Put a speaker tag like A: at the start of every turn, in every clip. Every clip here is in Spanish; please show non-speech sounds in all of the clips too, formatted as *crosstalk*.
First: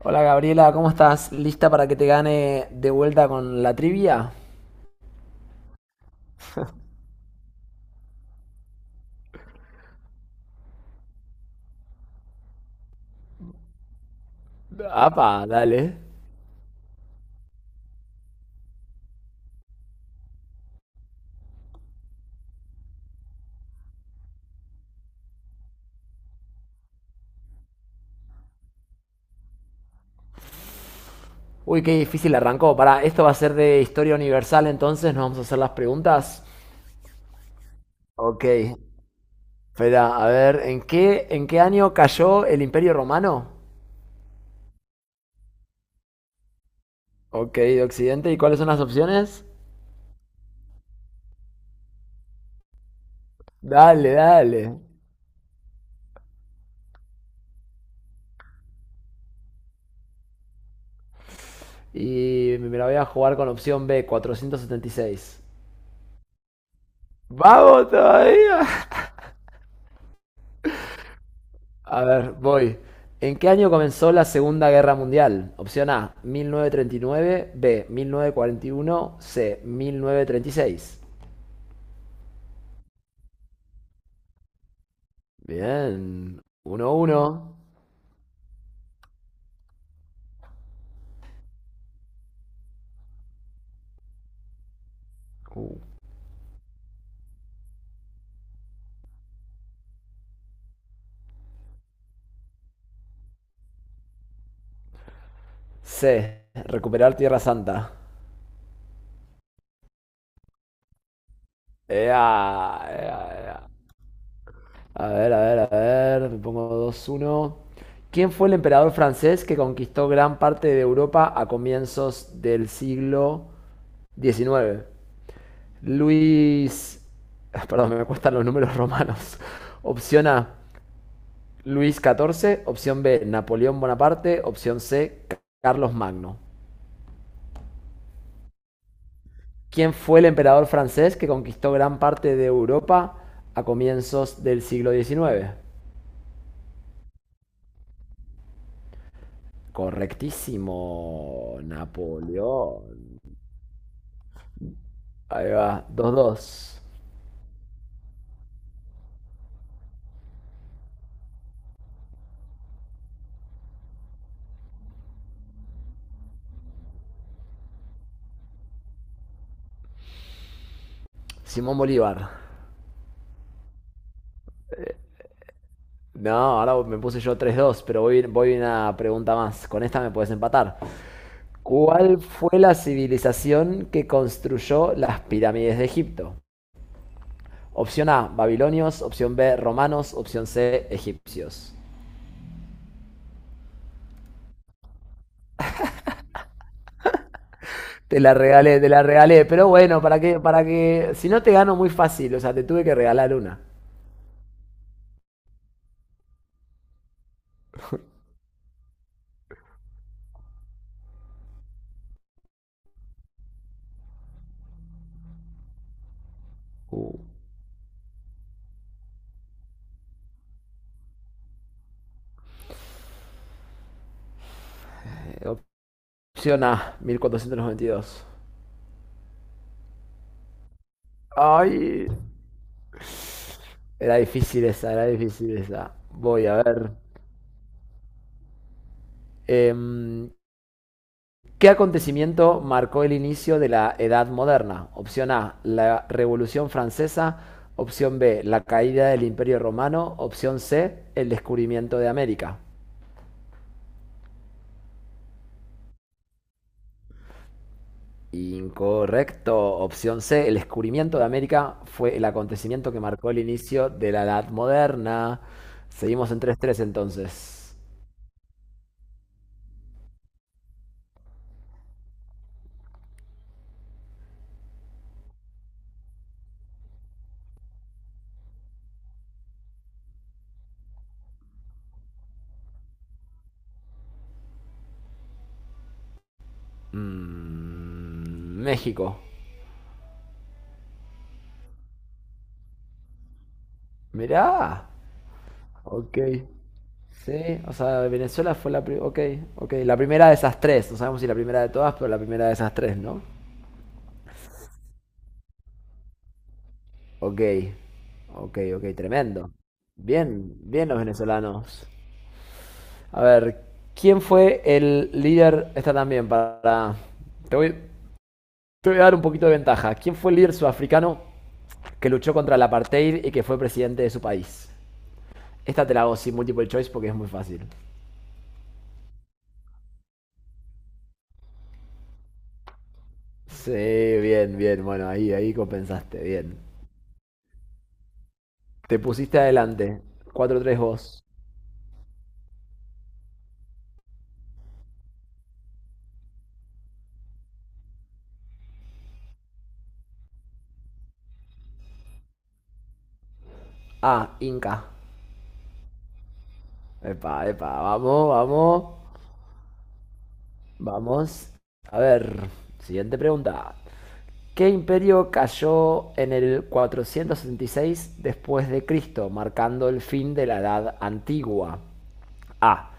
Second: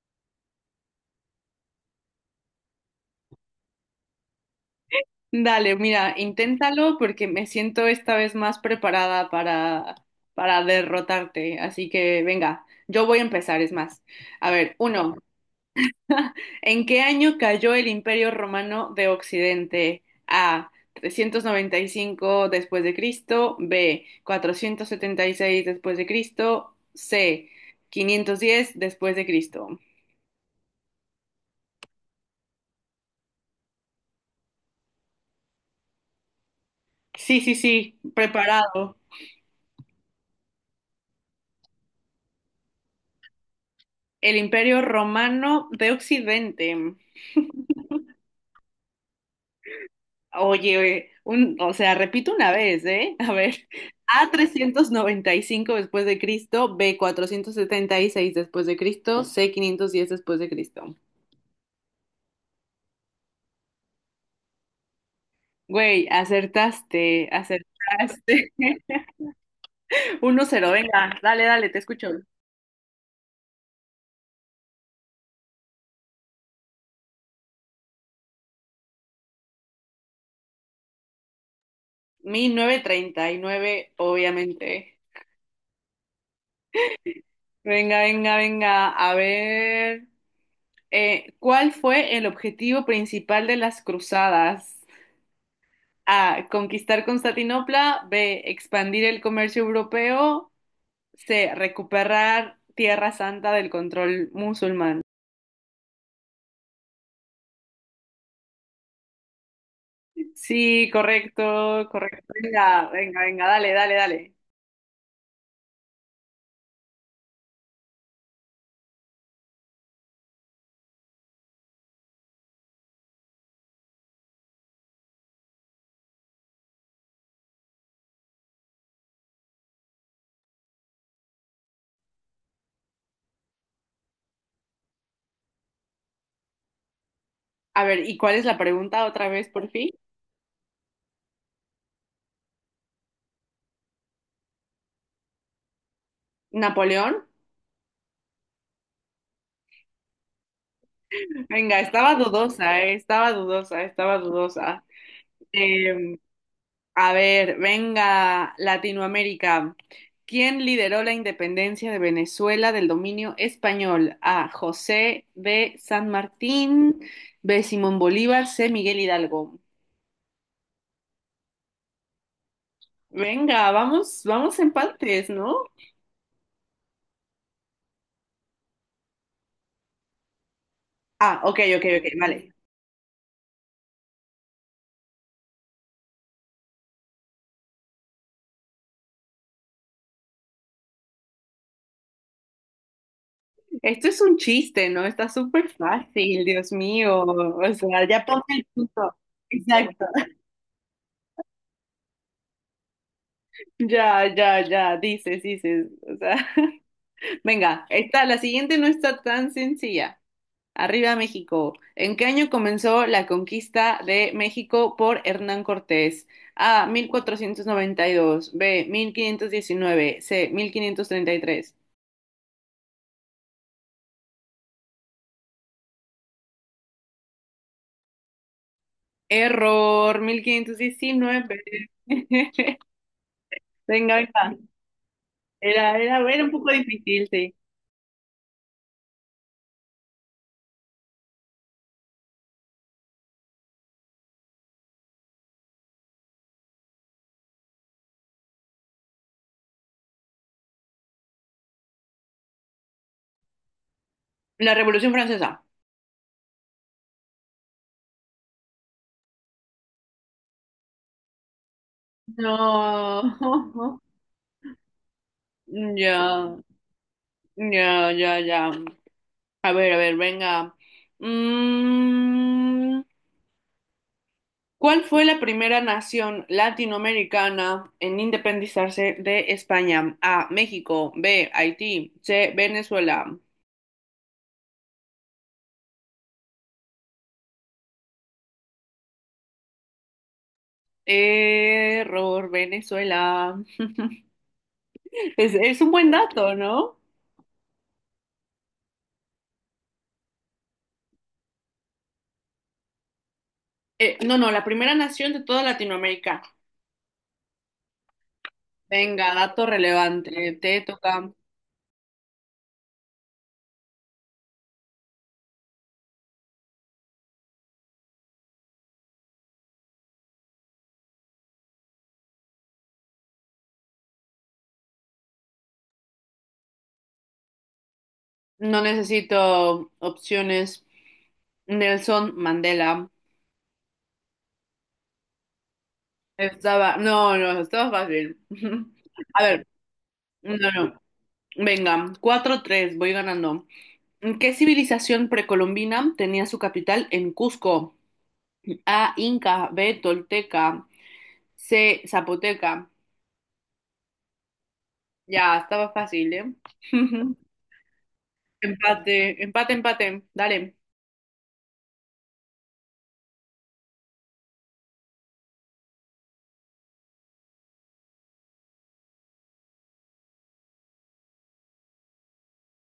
A: Hola Gabriela, ¿cómo estás? ¿Lista para que te gane de vuelta con la trivia?
B: Dale, mira, inténtalo porque me siento esta vez más preparada para derrotarte. Así que venga, yo voy a empezar, es más. A ver, uno,
A: Apa, dale.
B: ¿en qué año cayó el Imperio Romano de Occidente? A. 395 después de Cristo, B. 476 después de Cristo, C. 510 después de Cristo.
A: Uy, qué difícil arrancó. Para, esto va a ser de historia universal, entonces nos vamos a hacer las preguntas.
B: Sí, sí, sí,
A: Ok,
B: preparado.
A: espera, a ver, ¿en qué año cayó el Imperio Romano?
B: El Imperio Romano de Occidente.
A: Ok, de Occidente, ¿y cuáles son las opciones?
B: Oye, oye, o sea, repito una vez, ¿eh? A ver,
A: Dale,
B: A
A: dale.
B: 395 después de Cristo, B 476 después de Cristo, C 510 después de Cristo.
A: Y me la voy a jugar con opción B, 476.
B: Güey, acertaste,
A: Vamos
B: acertaste.
A: todavía.
B: *laughs* 1-0, venga, dale, dale, te
A: A
B: escucho.
A: ver, voy. ¿En qué año comenzó la Segunda Guerra Mundial? Opción A, 1939, B, 1941, C, 1936.
B: 1939, obviamente.
A: Bien, 1-1.
B: Venga, venga, venga, a ver. ¿Cuál fue el objetivo principal de las cruzadas?
A: Uh.
B: A. Conquistar Constantinopla. B. Expandir el comercio europeo. C. Recuperar Tierra Santa del control musulmán.
A: C, recuperar Tierra Santa.
B: Sí, correcto,
A: Ea,
B: correcto. Venga, venga,
A: ea,
B: venga,
A: ea.
B: dale, dale, dale.
A: A ver, a ver, a ver, me pongo 2-1. ¿Quién fue el emperador francés que conquistó gran parte de Europa a comienzos del siglo XIX? Luis, ah, perdón, me cuestan los números romanos. *laughs* Opción A, Luis XIV. Opción B, Napoleón Bonaparte. Opción C, Carlos Magno.
B: A ver, ¿y cuál es la pregunta otra vez por fin?
A: ¿Quién fue el emperador francés que conquistó gran parte de Europa a comienzos del siglo XIX?
B: ¿Napoleón?
A: Correctísimo,
B: Venga, estaba dudosa,
A: Napoleón.
B: estaba dudosa, estaba dudosa.
A: Ahí va, dos
B: Em,
A: dos.
B: A ver, venga, Latinoamérica. ¿Quién lideró la independencia de Venezuela del dominio español? A. José de San Martín, B. Simón Bolívar, C. Miguel Hidalgo.
A: Simón Bolívar.
B: Venga, vamos, vamos empates, ¿no?
A: No, ahora me puse yo 3-2, pero voy una pregunta más. Con esta me puedes empatar.
B: Ah, ok, ok, ok,
A: ¿Cuál
B: vale.
A: fue la civilización que construyó las pirámides de Egipto? Opción A, babilonios. Opción B, romanos. Opción C, egipcios.
B: Esto es un chiste, ¿no? Está súper fácil, Dios mío. O sea,
A: Te
B: ya
A: la
B: ponme el
A: regalé, te la
B: punto.
A: regalé. Pero bueno,
B: Exacto.
A: para que, si no te gano muy fácil, o sea, te tuve que regalar una.
B: Ya, ya, ya, dices, dices. O sea, *laughs* venga, esta, la siguiente no está tan sencilla. Arriba México. ¿En qué año comenzó la conquista de México por Hernán Cortés? A. mil
A: Uh,
B: cuatrocientos noventa y dos. B. 1519. C. 1533.
A: eh, opción A, 1492.
B: Error. 1519.
A: Ay,
B: *laughs* Venga,
A: era
B: venga.
A: difícil esa, era difícil esa.
B: Era
A: Voy
B: un
A: a
B: poco
A: ver.
B: difícil, sí.
A: Em, ¿Qué acontecimiento marcó el inicio de la Edad Moderna? Opción A, la Revolución Francesa. Opción B, la caída del Imperio Romano. Opción C, el descubrimiento de América.
B: La Revolución Francesa.
A: Incorrecto. Opción C, el descubrimiento de América fue el acontecimiento que marcó el inicio
B: No. *laughs*
A: de la Edad Moderna.
B: Ya,
A: Seguimos en 3-3 entonces.
B: ya, ya, ya. A ver, venga. Mm. ¿Cuál fue la primera nación latinoamericana en independizarse de España? A. México. B. Haití. C. Venezuela.
A: Mm, México.
B: Error, Venezuela.
A: Mirá.
B: Es un buen
A: Ok.
B: dato, ¿no?
A: Sí, o sea, Venezuela fue la primera. Ok, ok. La primera de esas tres. No sabemos si la primera de todas, pero la primera de esas tres, ¿no?
B: No, no, la primera nación de toda Latinoamérica.
A: Ok, ok, ok.
B: Venga,
A: Tremendo.
B: dato
A: Bien,
B: relevante. Te
A: bien los
B: toca.
A: venezolanos. A ver, ¿quién fue el líder? Esta también para. Te voy, te voy a dar un poquito de ventaja. ¿Quién fue el líder sudafricano que luchó contra el apartheid y que fue presidente de su país? Esta te la hago sin multiple choice porque es muy fácil.
B: No necesito opciones. Nelson Mandela.
A: Sí, bien, bien. Bueno, ahí, ahí compensaste. Bien.
B: Estaba. No, no, estaba fácil. *laughs*
A: Te pusiste
B: A ver,
A: adelante.
B: no,
A: 4-3
B: no.
A: vos.
B: Venga, 4-3 voy ganando. ¿Qué civilización precolombina tenía su capital en Cusco? A, Inca, B, Tolteca, C, Zapoteca.
A: Ah, Inca.
B: Ya, estaba fácil, ¿eh?
A: Epa,
B: *laughs*
A: epa, vamos, vamos,
B: Empate, empate, empate. Dale.
A: vamos. A ver, siguiente pregunta. ¿Qué imperio cayó en el 466 después de Cristo, marcando el fin de la Edad Antigua? A.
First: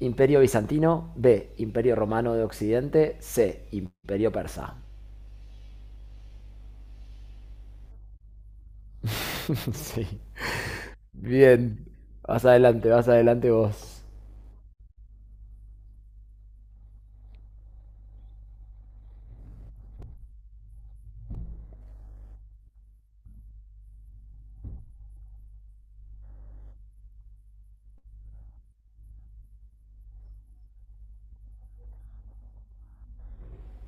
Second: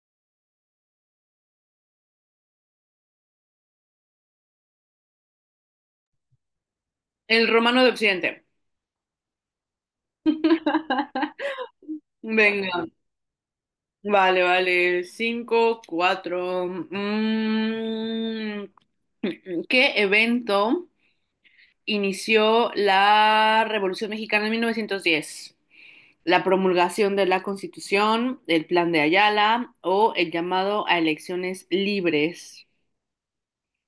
A: Imperio bizantino. B. Imperio romano de Occidente. C. Imperio persa.
B: El romano de Occidente.
A: *laughs* sí.
B: *laughs*
A: Bien.
B: Venga.
A: Vas adelante vos.
B: Vale, vale. 5-4. Mm. ¿Qué evento inició la Revolución Mexicana en 1910? La promulgación de la Constitución, el plan de Ayala o el llamado a elecciones libres.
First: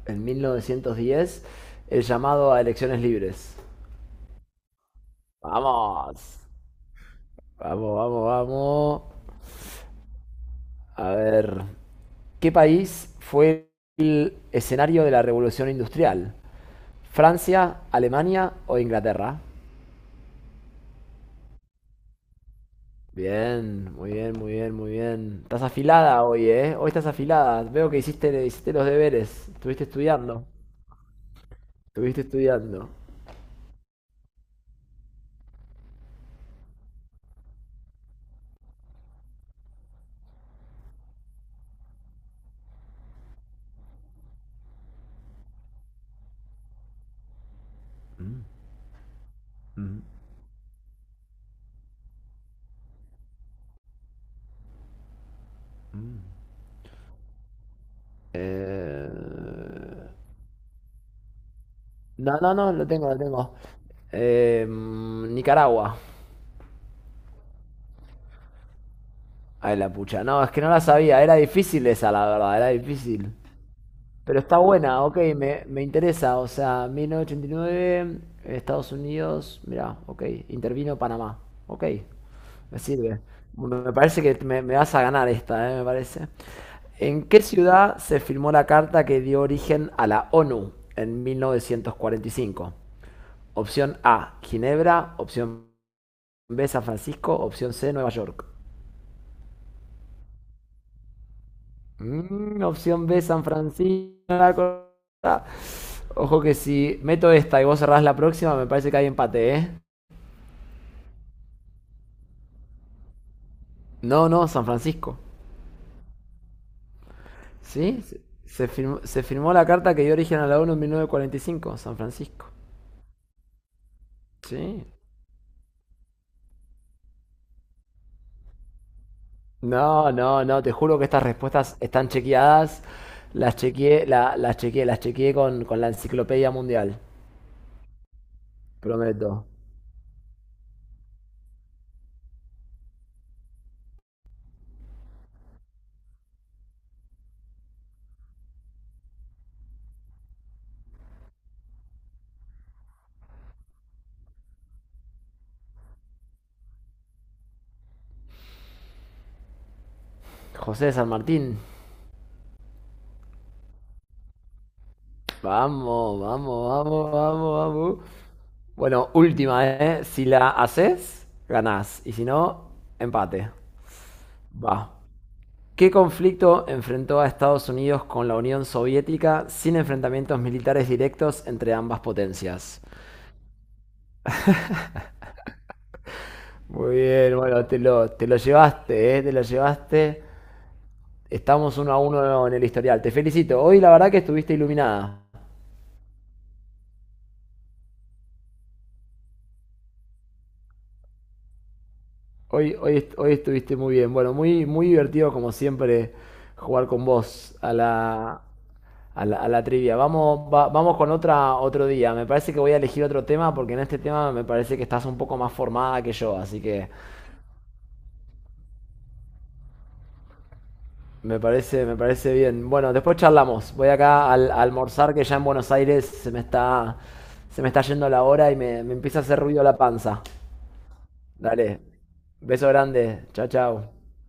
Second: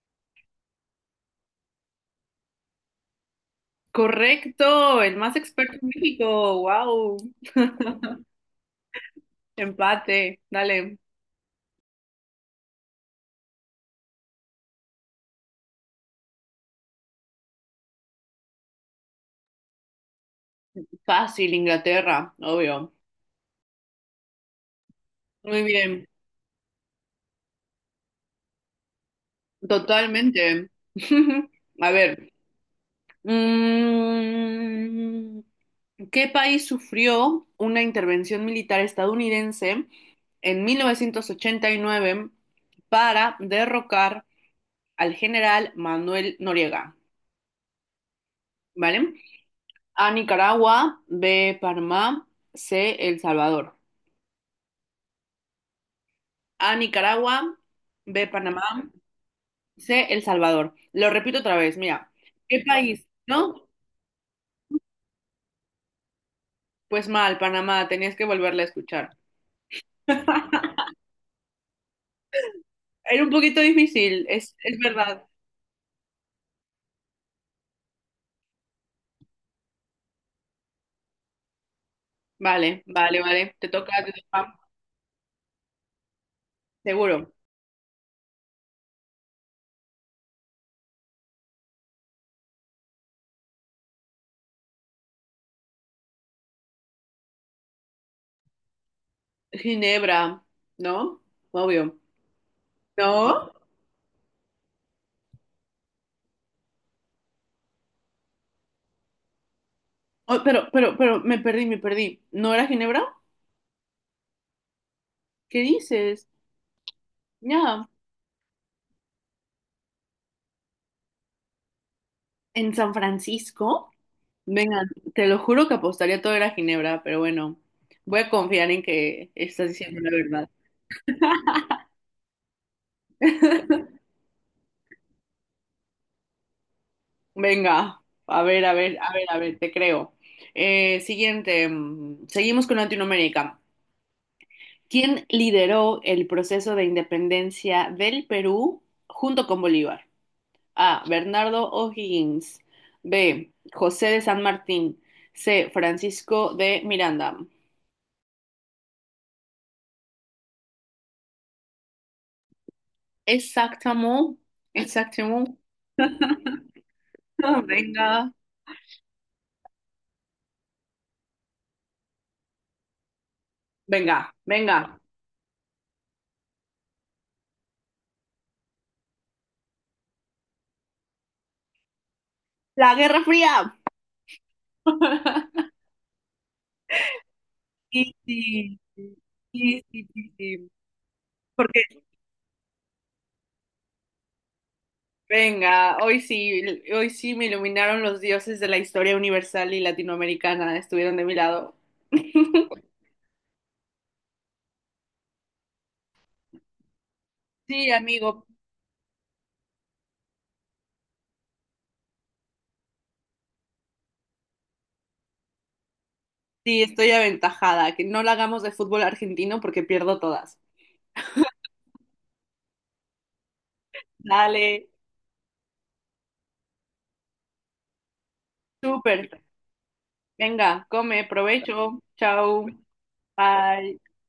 A: En 1910 el llamado a elecciones libres.
B: Correcto, el más experto en
A: Vamos,
B: México. Wow.
A: vamos, vamos,
B: *laughs*
A: vamos.
B: Empate. Dale.
A: A ver, ¿qué país fue el escenario de la revolución industrial? ¿Francia, Alemania o Inglaterra?
B: Fácil, Inglaterra, obvio.
A: Bien, muy bien, muy bien, muy bien.
B: Muy
A: Estás
B: bien,
A: afilada hoy, ¿eh? Hoy estás afilada. Veo que hiciste, hiciste los deberes. Estuviste estudiando.
B: totalmente. *laughs* A
A: Estuviste
B: ver,
A: estudiando.
B: mm, ¿qué país sufrió una intervención militar estadounidense en 1989 para derrocar al general Manuel Noriega,
A: Mm,
B: ¿vale?
A: mm.
B: A Nicaragua, B, Panamá, C, El Salvador. A Nicaragua, B, Panamá, C,
A: Eh...
B: El Salvador. Lo repito otra vez, mira,
A: No, no,
B: ¿qué
A: no, lo
B: país?
A: tengo, lo tengo.
B: ¿No?
A: Nicaragua.
B: Pues mal, Panamá, tenías que volverla a escuchar.
A: Ay, la pucha. No, es que no
B: *laughs*
A: la sabía. Era difícil esa, la verdad, era
B: Era un
A: difícil.
B: poquito difícil,
A: Pero
B: es,
A: está
B: es
A: buena, ok,
B: verdad.
A: me interesa. O sea, 1989, Estados Unidos, mirá, ok. Intervino Panamá. Ok, me
B: Vale,
A: sirve.
B: vale, vale,
A: Me
B: te
A: parece que
B: toca,
A: me vas a ganar esta, me parece. ¿En
B: seguro.
A: qué ciudad se firmó la carta que dio origen a la ONU en 1945? Opción A, Ginebra. Opción B, San Francisco. Opción C, Nueva York.
B: Ginebra, ¿no? Obvio.
A: Mm, opción B, San
B: ¿No?
A: Francisco. Ojo que si meto esta y vos cerrás la próxima, me parece que hay empate, ¿eh?
B: Oh, pero, me perdí, me perdí. ¿No era Ginebra?
A: No, no, San Francisco.
B: ¿Qué dices? Ya,
A: ¿Sí? Se firmó la carta que dio origen a la ONU en 1945 San Francisco.
B: en San Francisco, venga,
A: Sí.
B: te lo juro que apostaría todo era Ginebra, pero bueno, voy a confiar en que estás diciendo la
A: No, no,
B: verdad.
A: no, te juro que estas respuestas están chequeadas. Las chequeé con la enciclopedia mundial.
B: Venga, a ver, a ver, a ver, a
A: Prometo.
B: ver, te creo. Siguiente, seguimos con Latinoamérica. ¿Quién lideró el proceso de independencia del Perú junto con Bolívar? A. Bernardo O'Higgins. B. José de San Martín. C. Francisco de Miranda.
A: José de San Martín.
B: Exactamente, exactamente.
A: Vamos, vamos,
B: *laughs*
A: vamos, vamos, vamos.
B: Venga,
A: Bueno, última, ¿eh? Si la haces, ganás. Y si no, empate.
B: venga,
A: Va.
B: venga.
A: ¿Qué conflicto enfrentó a Estados Unidos con la Unión Soviética sin enfrentamientos militares directos entre ambas potencias?
B: La Guerra Fría. *laughs*
A: Muy bien, bueno, te lo,
B: Sí,
A: te lo
B: sí,
A: llevaste, ¿eh? Te lo
B: sí, sí,
A: llevaste.
B: sí, sí.
A: Estamos
B: Porque
A: 1-1 en el historial. Te felicito. Hoy la verdad que estuviste iluminada.
B: Venga, hoy sí me iluminaron los dioses de la historia universal y latinoamericana, estuvieron de mi lado.
A: Hoy,
B: *laughs*
A: hoy, est- hoy estuviste muy bien. Bueno, muy, muy divertido como siempre jugar con vos a
B: Sí,
A: la,
B: amigo,
A: trivia. Vamos, vamos con otra otro día. Me parece que voy a elegir otro tema porque en este tema me parece que estás un poco más formada que yo, así
B: sí,
A: que
B: estoy aventajada, que no la hagamos de fútbol argentino porque pierdo todas.
A: me parece bien. Bueno, después charlamos. Voy acá a
B: Dale,
A: almorzar que ya en Buenos Aires se me está yendo la hora y me empieza a hacer
B: súper.
A: ruido la panza.
B: Venga, come,
A: Dale.
B: provecho. Chao.
A: Beso grande. Chao, chao.
B: Bye.